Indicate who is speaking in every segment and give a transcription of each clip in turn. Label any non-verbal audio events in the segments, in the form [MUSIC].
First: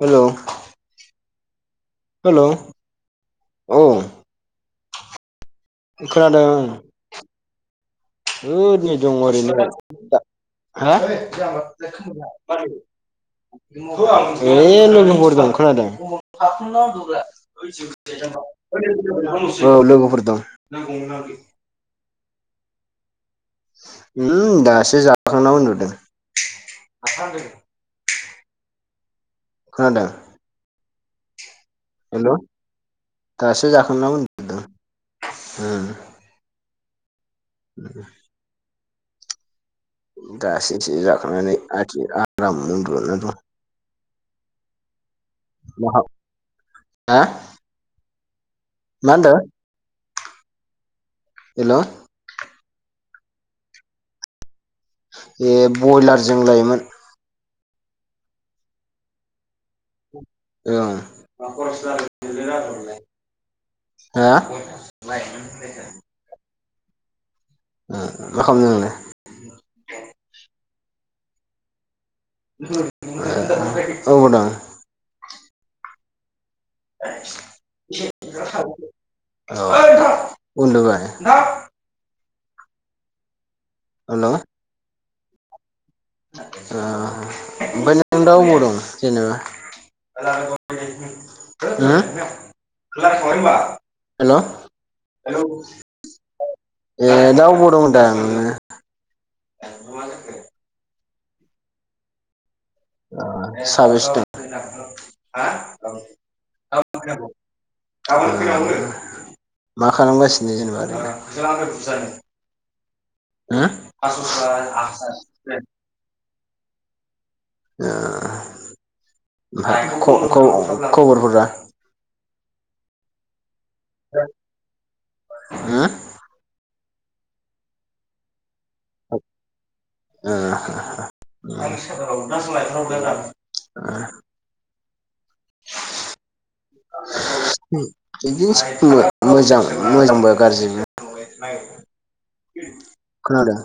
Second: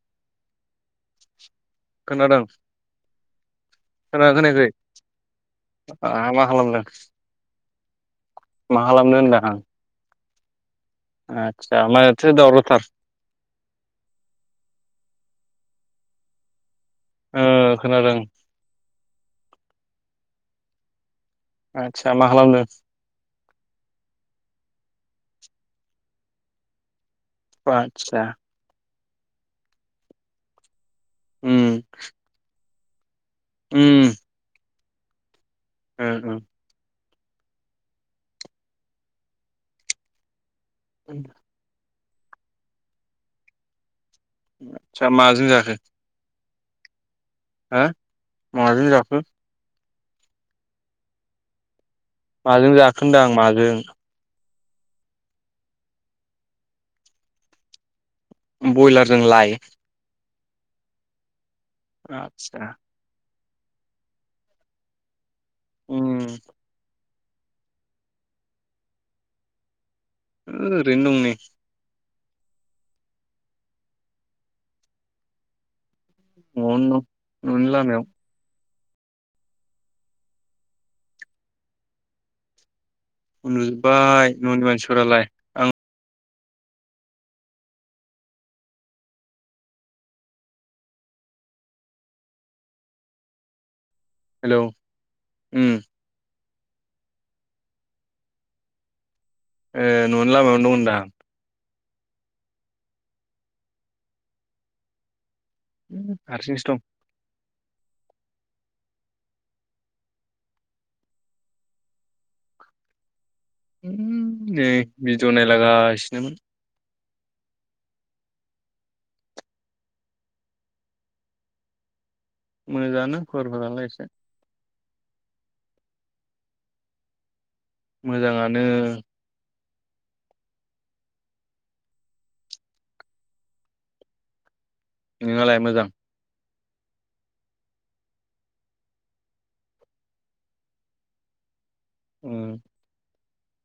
Speaker 1: हेल'
Speaker 2: खोनादों
Speaker 1: औ
Speaker 2: खोना खोनायाखै? आ मा
Speaker 1: खोनादों
Speaker 2: खालामदों?
Speaker 1: ओै
Speaker 2: मा
Speaker 1: नै दं
Speaker 2: खालामनो होनदां
Speaker 1: ओरैनो
Speaker 2: आं
Speaker 1: हा [UNINTELLIGIBLE]
Speaker 2: आदसा माथो दावरावथार
Speaker 1: ए लोगोफोर दं खोनादों
Speaker 2: ओ खोनादों
Speaker 1: [UNINTELLIGIBLE] औ लोगोफोर दं।
Speaker 2: आदसा मा खालामदों?
Speaker 1: उम दासो जाखांनां उनदुदों [UNINTELLIGIBLE]
Speaker 2: आतसा।
Speaker 1: खोनादों
Speaker 2: उम
Speaker 1: हेल' दासो
Speaker 2: उम
Speaker 1: जाखांना उनदुदों उम
Speaker 2: [UNINTELLIGIBLE]
Speaker 1: [INAUDIBLE] दासेैथि जाखांनानै आथि आराम उनदुना दं।
Speaker 2: आदसा माजों जाखो?
Speaker 1: [UNINTELLIGIBLE] हा
Speaker 2: हो माजों
Speaker 1: मा
Speaker 2: जाखो
Speaker 1: होनदो? हेल'
Speaker 2: माजों जाखांदां माजों?
Speaker 1: बे बयलारजों लायमोन
Speaker 2: बयलार जों लाय
Speaker 1: ओ
Speaker 2: आदसा
Speaker 1: [UNINTELLIGIBLE] हा
Speaker 2: उम
Speaker 1: मा खालामदों नोंलाय?
Speaker 2: ओरैनो दं नै
Speaker 1: [UNINTELLIGIBLE] औ आदा
Speaker 2: अन
Speaker 1: [UNINTELLIGIBLE] औ उन्दबाय ओमफ्राय
Speaker 2: उनदुजोब्बाय न'नि मानसिफोरालाय आं
Speaker 1: ओ ओमफ्राय नों दा अबाव दं जेनेबा? [UNINTELLIGIBLE]
Speaker 2: हेलौ
Speaker 1: हेल' ए
Speaker 2: उम
Speaker 1: दा अबाव बङ' होनदां नोङो
Speaker 2: ए न'नो लामायावनो दं होनदां।
Speaker 1: आ साबसे दं
Speaker 2: हारसिंसो दं
Speaker 1: [UNINTELLIGIBLE] [UNINTELLIGIBLE] मा खालामगासिनो जेनेबा ओरैनो हो
Speaker 2: गासिनोमोन
Speaker 1: ओ ओमफ्राय खबर खबर खबरफोरा
Speaker 2: मोजाङानो खरफोरालाय एसे
Speaker 1: होम
Speaker 2: मोजाङानो
Speaker 1: [UNINTELLIGIBLE]
Speaker 2: नोंङालाय मोजां
Speaker 1: बिदिनोसै मोजां मोजांबो गाज्रिबो
Speaker 2: उम
Speaker 1: खोनादों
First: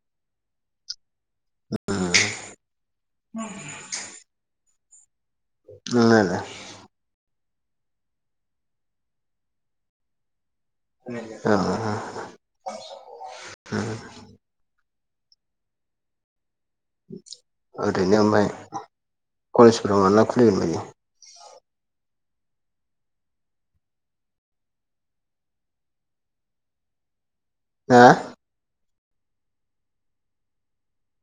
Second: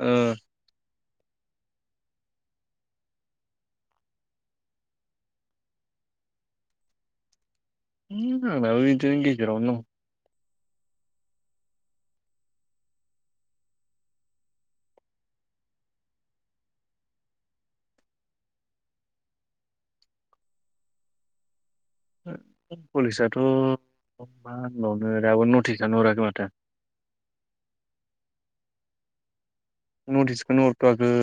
Speaker 2: उम
Speaker 1: उम नोंनालाय
Speaker 2: है आंनाबो बिदिनो गेजेरावनो दं
Speaker 1: अ ओरैनो ओमफ्राय कलेजफोराव माब्ला खुलिगोन बायदि
Speaker 2: कलेजाथ' मा होनबावनो दाबो नटिसानो हराखै माथो
Speaker 1: हा
Speaker 2: नटिसखौनो हरथ'वाखै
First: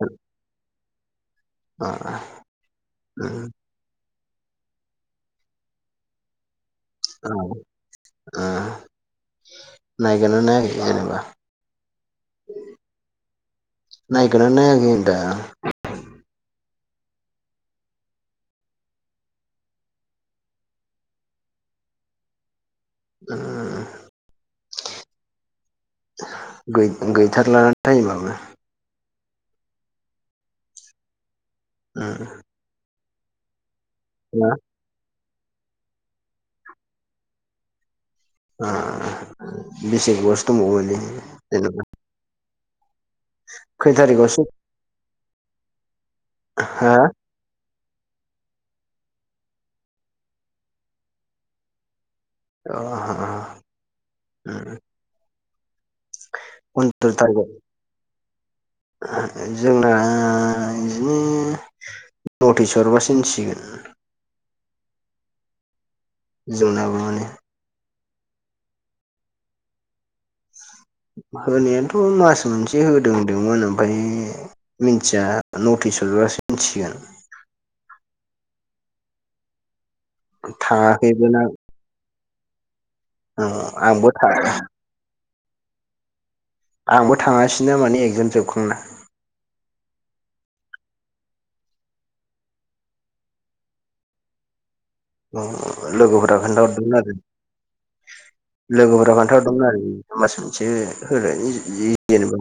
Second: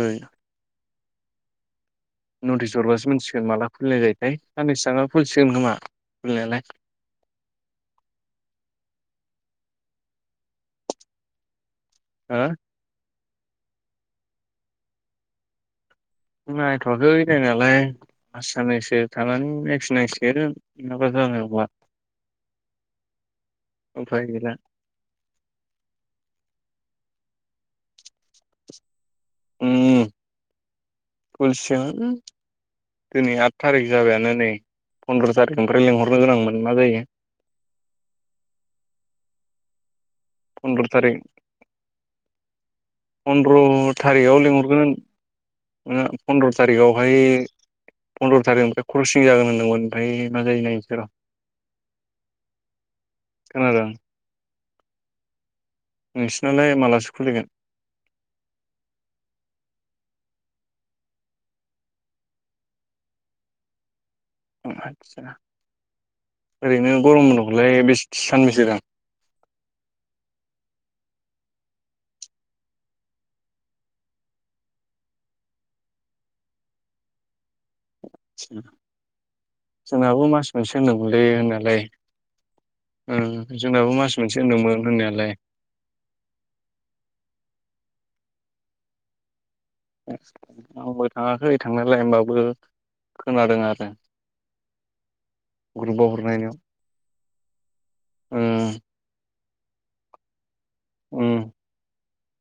Speaker 1: अ
Speaker 2: नटिस हरबासो
Speaker 1: उम
Speaker 2: मोनथिसिगोन माला खुलिनाय जायोथाय साननैसो थांना खुलिसिगोन खोमा खुलिनायालाय
Speaker 1: औ ओ नायगोना नायाखै जेनेबा
Speaker 2: हो
Speaker 1: नायगोना नायाखै होनदां
Speaker 2: नायथ'वाखै नायनायालाय साननैसो थानानै नायफिननांसिगोनानो नङाबा जानाय नंला
Speaker 1: उम
Speaker 2: उफाय गैला
Speaker 1: गै-गैथारला टाइमाबो
Speaker 2: उम [UNINTELLIGIBLE] दिनै आट थारिख जाबायानो नै
Speaker 1: ना ओ
Speaker 2: फन्द्र' थारिकनिफ्राय लिंहरनो गोनांमोन मा जायो
Speaker 1: बिसे [UNINTELLIGIBLE]
Speaker 2: फन्द्र'
Speaker 1: मने
Speaker 2: थारिख
Speaker 1: जेनेबा
Speaker 2: फन्द्र'
Speaker 1: खै
Speaker 2: थारिखआव
Speaker 1: थारिखआवसो
Speaker 2: लिंहरगोन। फन्द्र'
Speaker 1: हा
Speaker 2: थारिखावहाय पन्द्र' थारिखनिफ्राय क्रसिं जागोन होनदोंमोन ओमफ्राय मा जायो नायनोसै र' खोनादों
Speaker 1: अ
Speaker 2: नोंसिनालाय मालासो
Speaker 1: फन्द्र'
Speaker 2: खुलिगोन
Speaker 1: जोंना बिदिनो नटिस हरबासो मिथिसिगोन
Speaker 2: आदसा ओरैनो
Speaker 1: जोंनाबो माने
Speaker 2: गरम बनद'खौलाय बेसे सानबेसे होदों
Speaker 1: होनायानथ' मास मोनसे होदों होनदोंमोन ओमफ्रायो मिनथिया नटिस हरोबासो मिथिसिगोन
Speaker 2: जोंनाबो मास मोनसे होनदोंमोनलै
Speaker 1: थाङाखैमोन आं
Speaker 2: होननायालाय
Speaker 1: औ
Speaker 2: जोंनाबो
Speaker 1: आंबो
Speaker 2: मास मोनसे होनदोंमोन होननायालाय
Speaker 1: आंबो थाङासिैना माने एगजाम जोबखांना
Speaker 2: आंबो थाङाखै थांनायलाय होमबाबो खोनादों आरो। ग्रुपाव
Speaker 1: लोगोफोरा
Speaker 2: हरनायनियाव
Speaker 1: खोन्थाहरदोंमोन आरो
Speaker 2: उम
Speaker 1: लोगोफोरा खोनथाहरदोंमोन। आरो मास मोनसे
Speaker 2: उम
Speaker 1: होनायनि जि जेनेबा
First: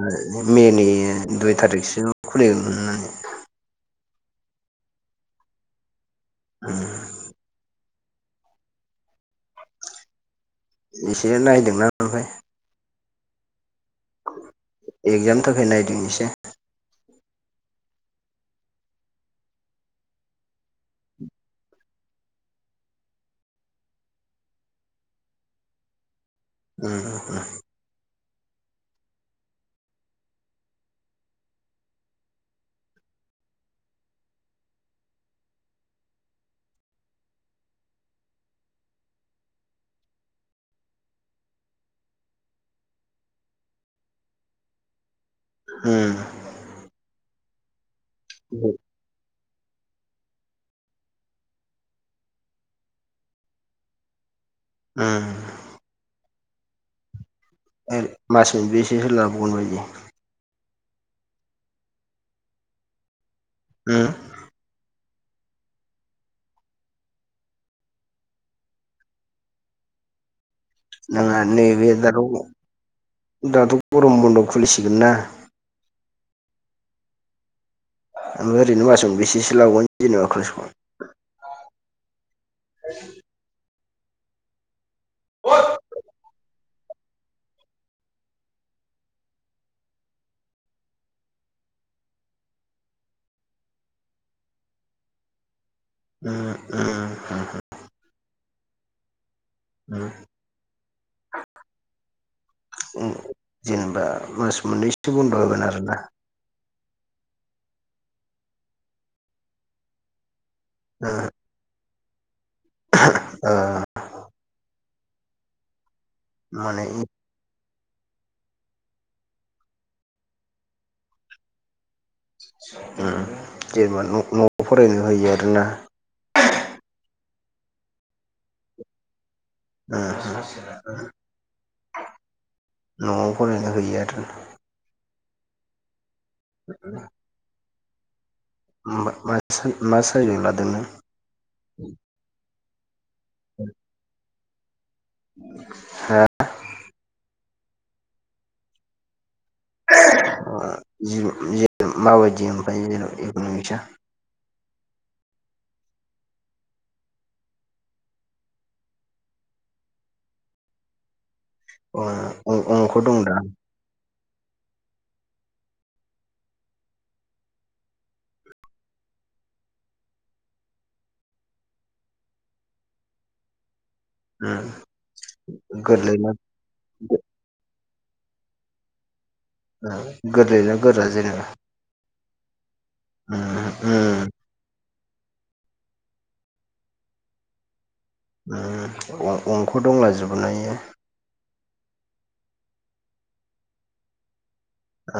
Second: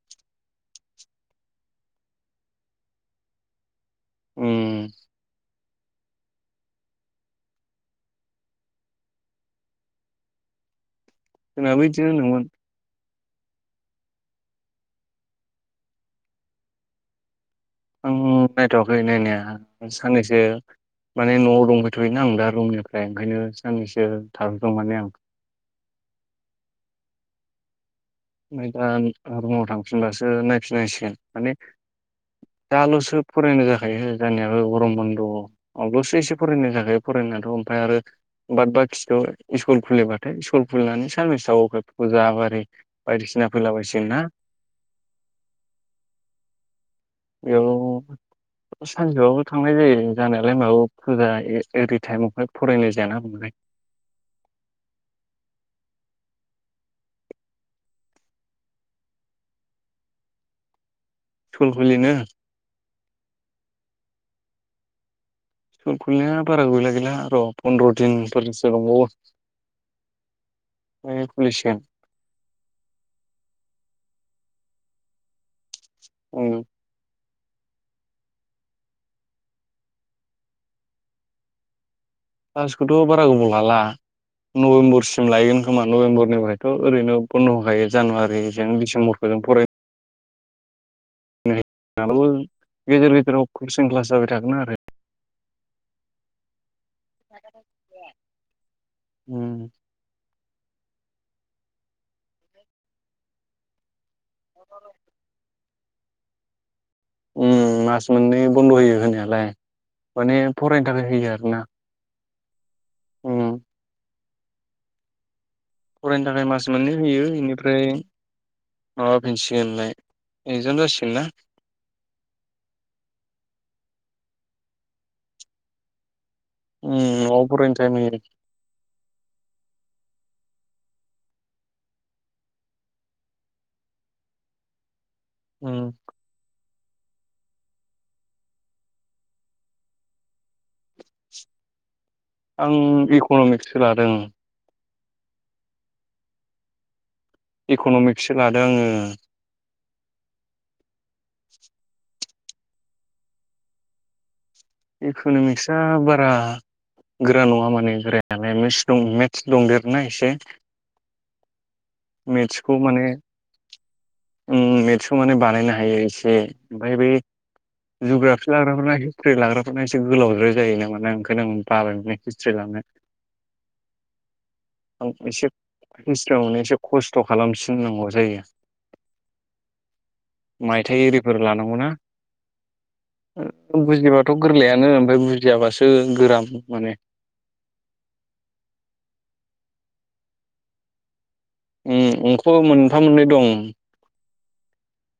Speaker 1: मेनि दुइ थारिखसो खुलिग
Speaker 2: उम
Speaker 1: [UNINTELLIGIBLE] इसोरो
Speaker 2: जोंनाबो
Speaker 1: नायदोंना
Speaker 2: बिदिनो
Speaker 1: ओमफ्राय
Speaker 2: होनदोंमोन
Speaker 1: एक्जामनि थाखाय नायदों एसे
Speaker 2: आं नायथ'वाखै नायनाया साननैसो माने न'आव दंफैथ'योना आं दा रुमनिफ्राय ओंखायनो साननैसो थाहैदों माने आं
Speaker 1: [INAUDIBLE]
Speaker 2: ओमफ्राय दा रुमाव थांफिनबासो नायफिननांसिगोन। माने दाल'सो फरायनाय जाखायो जोंनियाबो गरम बनद अब्लासो एसे फरायनाय जाखायो फरायनायाथ' ओमफ्राय आरो बाद बाखिथ' सस्कुल खुलिबाथाय स्कुल खुलिनानै सारनिस अफायफोरखौ जाब आरोै बायदिसिना फैला बसिग ना
Speaker 1: उम
Speaker 2: बेयाव सानजौआवबो थांनाय जायो जानायालाय माबा फुजा ओरै टाइमावहाय फरायनाय जायाना बुंलाय
Speaker 1: ओ ओरै मास मोनबोसेो सलाबावगोन बायदि [UNINTELLIGIBLE]
Speaker 2: थुल खुलिनो [UNINTELLIGIBLE]
Speaker 1: ओ
Speaker 2: सट खुलिनाया बारा गैला गैला र' फन्द्र' दिनफोरसो दंबावो ओमफ्राय
Speaker 1: नङा
Speaker 2: खुलिसिगोन
Speaker 1: नैबे दाथ' दाथ' गरम बन्द खुलिसिगोन ना
Speaker 2: औ
Speaker 1: ओफ्राय ओरैनो मासावनो बेसेसो लाावगोन जेनेबा क्लासखौ
Speaker 2: लास्खौथ' बारा गोबाव लाला नभेम्बरसिम लायगोन खोमा नभेम्बरनिफ्रायथ' ओरैनो बन्द'खायो जानुवारिजों डिसेम्बरखौ जों फराय ो गेजेर गदेराव कचं क्लास जाबाय थागोन आरो।
Speaker 1: [INAUDIBLE]
Speaker 2: उम
Speaker 1: जेनेबा मास मोननैसो बन्द' होगोन आरोना।
Speaker 2: मास मोननै बन्द' होयो होनायालाय माने फरायनो थाखाय
Speaker 1: ओ
Speaker 2: होयो आर ना
Speaker 1: ओ
Speaker 2: फरायनो थाखाय मास मोननै
Speaker 1: माने
Speaker 2: होयो। बेनिफ्राय माबाफिनसिगोनलाय एकजाम जासिगोन नना।
Speaker 1: जेनेबा न'आव फरायनो होयो आर ना।
Speaker 2: उ न'आव फरायनो टाइम होयो।
Speaker 1: न'आव फरायनो हैयो आरो
Speaker 2: ओ
Speaker 1: [INAUDIBLE] मा साइजजों लादों नों [UNINTELLIGIBLE]
Speaker 2: आं इक'न'मिक्सो लादों।
Speaker 1: हो
Speaker 2: इकन'मिक्सो लादों आङो
Speaker 1: [UNINTELLIGIBLE] माबादि ओमफ्राय जेन इकन'मिस आ [UNINTELLIGIBLE]
Speaker 2: इक'न'मिक्सा बारा गोरा नङा माने गोरायालाय मिक्स मिक्स दंदेरो ना एसे
Speaker 1: अ अंख' दं दा
Speaker 2: उ मेस्टखौ माने बानायनो हायो एसे ओमफ्राय बे जुग्राफि लाग्राफना हिस्ट्रि लाग्राफोरना एसे गोलावद्राय जायो न माना ओंखायनो आं बाबायमोन हुस्रिलानो आं एसे
Speaker 1: गोरलै ना
Speaker 2: हिस्रि मोनो एसे खस्थ' खालामफिननांगौ जायो
Speaker 1: गोद [UNINTELLIGIBLE]
Speaker 2: मायथाइ आररिफोर लानांगौ ना बुजिबाथ' गोरलैयानो ओमफ्राय बुजियाबासो गोराम मोनो माने
Speaker 1: अंख' दंलाजोबो ना बेयो
Speaker 2: उम अंख' मोनफा मोननै दं।
Speaker 1: ओ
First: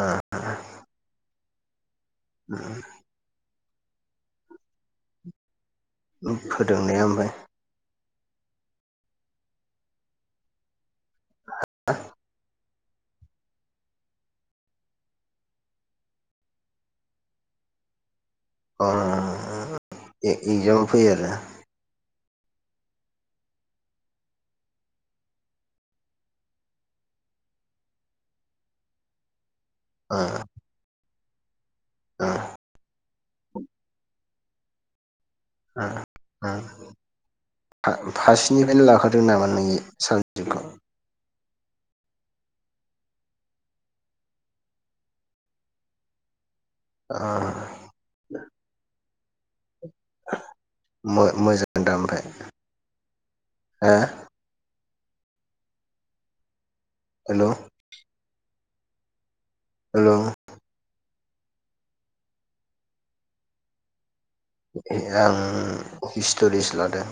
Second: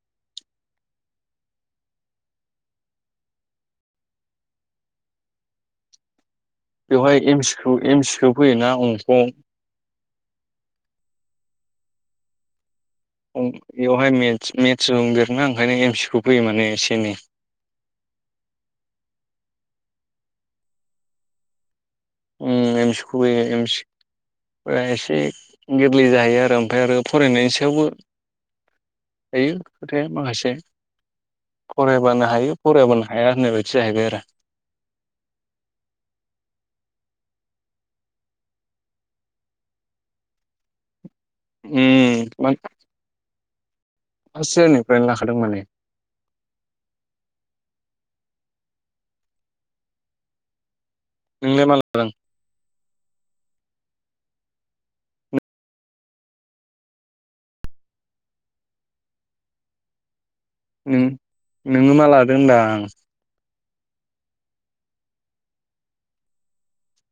Speaker 1: उम उ खोदों
Speaker 2: बेवहाय एम सिखौ फैयोना अंख'
Speaker 1: [UNINTELLIGIBLE]
Speaker 2: ओ बेवहाय मेस्ट दंदेरोना ओंखायनो एम सि खौ फैयो माने एसे एनै
Speaker 1: अ इगजामाव फैयो आरो
Speaker 2: उम एमसखे एमस एसे गोरलै जाहैयो आरो ओमफ्राय आरो फरायनायनि सायावबो दायो खोथाया माखासे फरायबानो हायो फरायबानो हाया होननाय बायदि जाहैबाय आरो
Speaker 1: [UNINTELLIGIBLE] फारसेनिफ्रायनो लाखादों नामा नों सा [UNINTELLIGIBLE]
Speaker 2: उम [UNINTELLIGIBLE] फार्स इयारनिफ्रायनो लाखादों माने
Speaker 1: ओ
Speaker 2: नोंलाय मा
Speaker 1: मोमोजां दा
Speaker 2: लादों
Speaker 1: ओमफ्राय हो हेल' हेल'
Speaker 2: नों नोङो मा लादों होनदां?
Speaker 1: आं हिस्ट'रिस लादों।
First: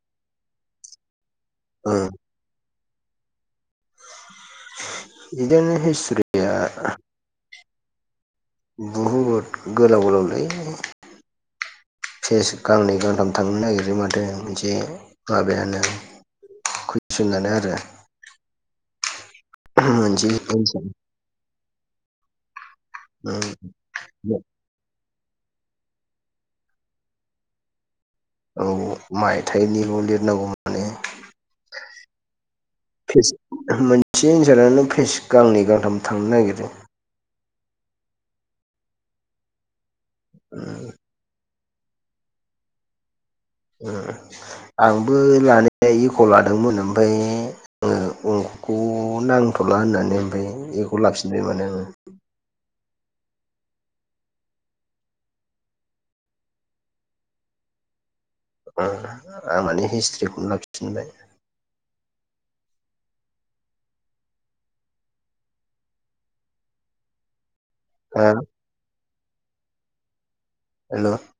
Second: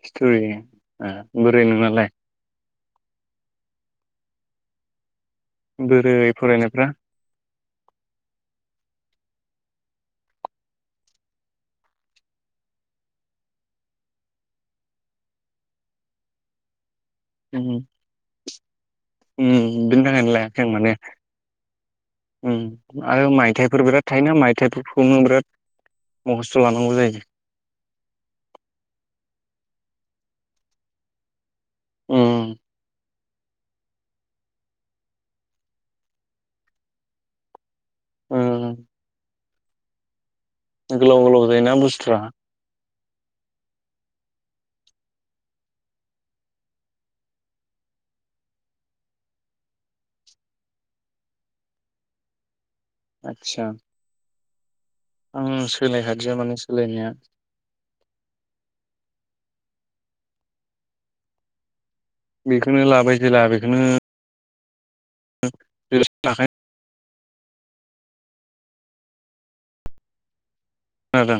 Speaker 2: हिसट'रि बोरै नोंनालाय?
Speaker 1: बिदिनो
Speaker 2: बोरै
Speaker 1: हिस्टरिया
Speaker 2: फरायनायफ्रा
Speaker 1: बुहुद गोलाव गोलावलै फेस गांनै गांथाम थांनो नागिरो माथो मोनसे माबायानो
Speaker 2: [INAUDIBLE]
Speaker 1: फिसिननानै
Speaker 2: उम
Speaker 1: आरो
Speaker 2: उम बिदिनो थाखाय
Speaker 1: मोनसे
Speaker 2: नो लायाखै आं
Speaker 1: एन्सार।
Speaker 2: माने उम आरो मायथाइफोर बिराद थायोना मायथाइ खौनो बिराद मखस्थ' लानांगौ जायो
Speaker 1: औ मायथाइनिल' लिरनांगौ माने
Speaker 2: उम
Speaker 1: मोनसे एनसारानोे पेज गांनै गांथाम थांनो नागिरो
Speaker 2: उम
Speaker 1: उम
Speaker 2: गोलाव गोलाव जायोना बुस्थुआ
Speaker 1: उम आंबो लानाया इक' लादोंमोन ओमफ्राय आङो खौ नांथ'ला होननानै ओमफ्राय एखौ लाफिनबाय माने आङो
Speaker 2: आदसा आं सोलायखादो माने सोलायनाया
Speaker 1: ओं आं मे हिस्ट्रिखौनो लाफिनबाय
Speaker 2: बेखोनो लाबाय जेला बेखोनो [UNINTELLIGIBLE]
Speaker 1: ओ हेल'
Speaker 2: खोनादों,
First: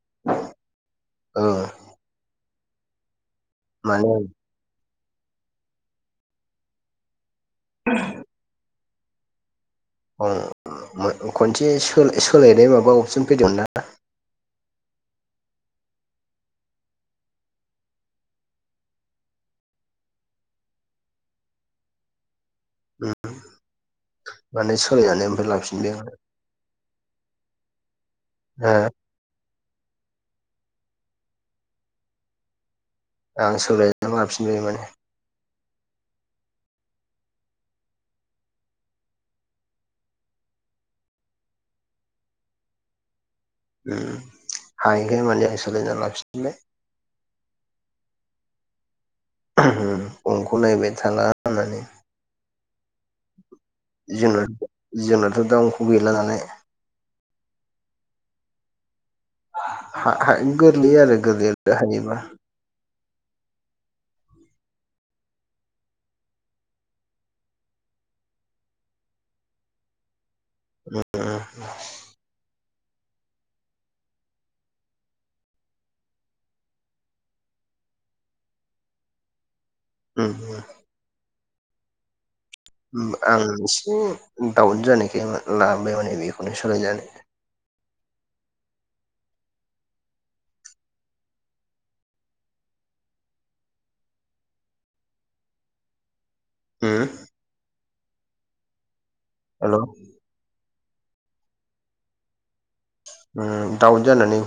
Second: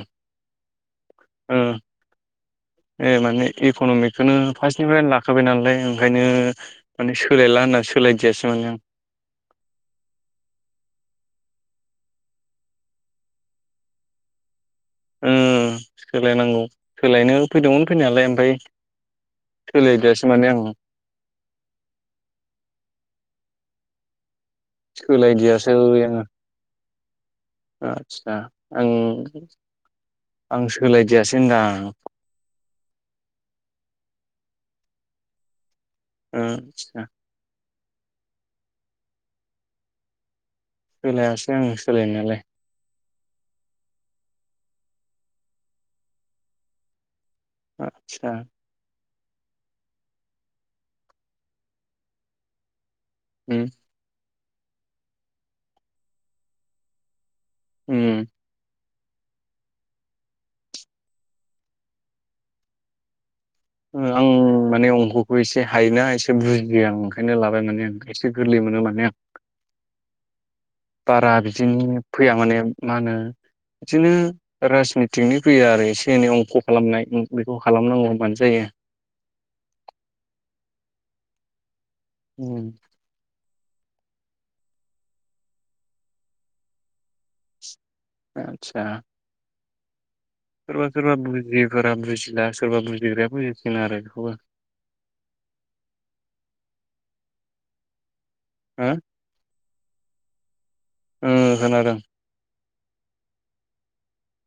Speaker 1: औ
Speaker 2: ओ ए माने
Speaker 1: माने
Speaker 2: इक'न'मिकखोनो फार्स्टनिफ्रायनो लाखाबाय नालाय ओंखायनो माने सोलायला होनना सोलायदियासै माने आं।
Speaker 1: खनसे सोलायनाय माबा अपसन फैदोंमोन ना?
Speaker 2: उम सोलायनांगौ सोलायनो फैदोंमोन फैनायालाय ओमफ्राय सोलाय दियासै माने आं
Speaker 1: [UNINTELLIGIBLE] माने सोलायनानै ओमफ्राय
Speaker 2: सोलायदियासै
Speaker 1: लाफिननो
Speaker 2: आङो आदसा आं आं सोलायदियासै होनदो आं
Speaker 1: आं सोलायना लाफिनबाय माने
Speaker 2: ओ [UNINTELLIGIBLE] सोलायासै आं सोलायनायालाय।
Speaker 1: ओ हायैखाय माने आं सोलायना लाफिनबाय।
Speaker 2: आतसा।
Speaker 1: ओहो अंख नायबाय थाला होननानै।
Speaker 2: ओम
Speaker 1: जोंना जोंनाथ' दा अंख' गैला नालाय।
Speaker 2: उम
Speaker 1: हा-हा गोरलै आरो गोरलै आरो दा हायोबा।
Speaker 2: आं माने अंखखौ एसे हायोना एसे बुजियो आं ओंखायनो लाबाय माने आं एसे गोरलै मोनो माने आं। बारा बिदिनो फैया माने मा होनो बिदिनो राजनिथिकनि फैयो आरो एसे एनै अंख' खालामनाय बेखौ खालामनांगौ होनबानो जायो।
Speaker 1: उम उम
Speaker 2: उम
Speaker 1: आं एसे दाउट जानायखाय लाबाय माने बेखौनो सोलायनानै।
Speaker 2: आतसा। सोरबा सोरबा बुजियिफोरा बुजिला सोरबा बुजिग्राया बुजिसिगोन आरो बेखौबो।
Speaker 1: होम?
Speaker 2: हो?
Speaker 1: हेल'
Speaker 2: ओं खोनादों।
Speaker 1: उम दाउट जानानै।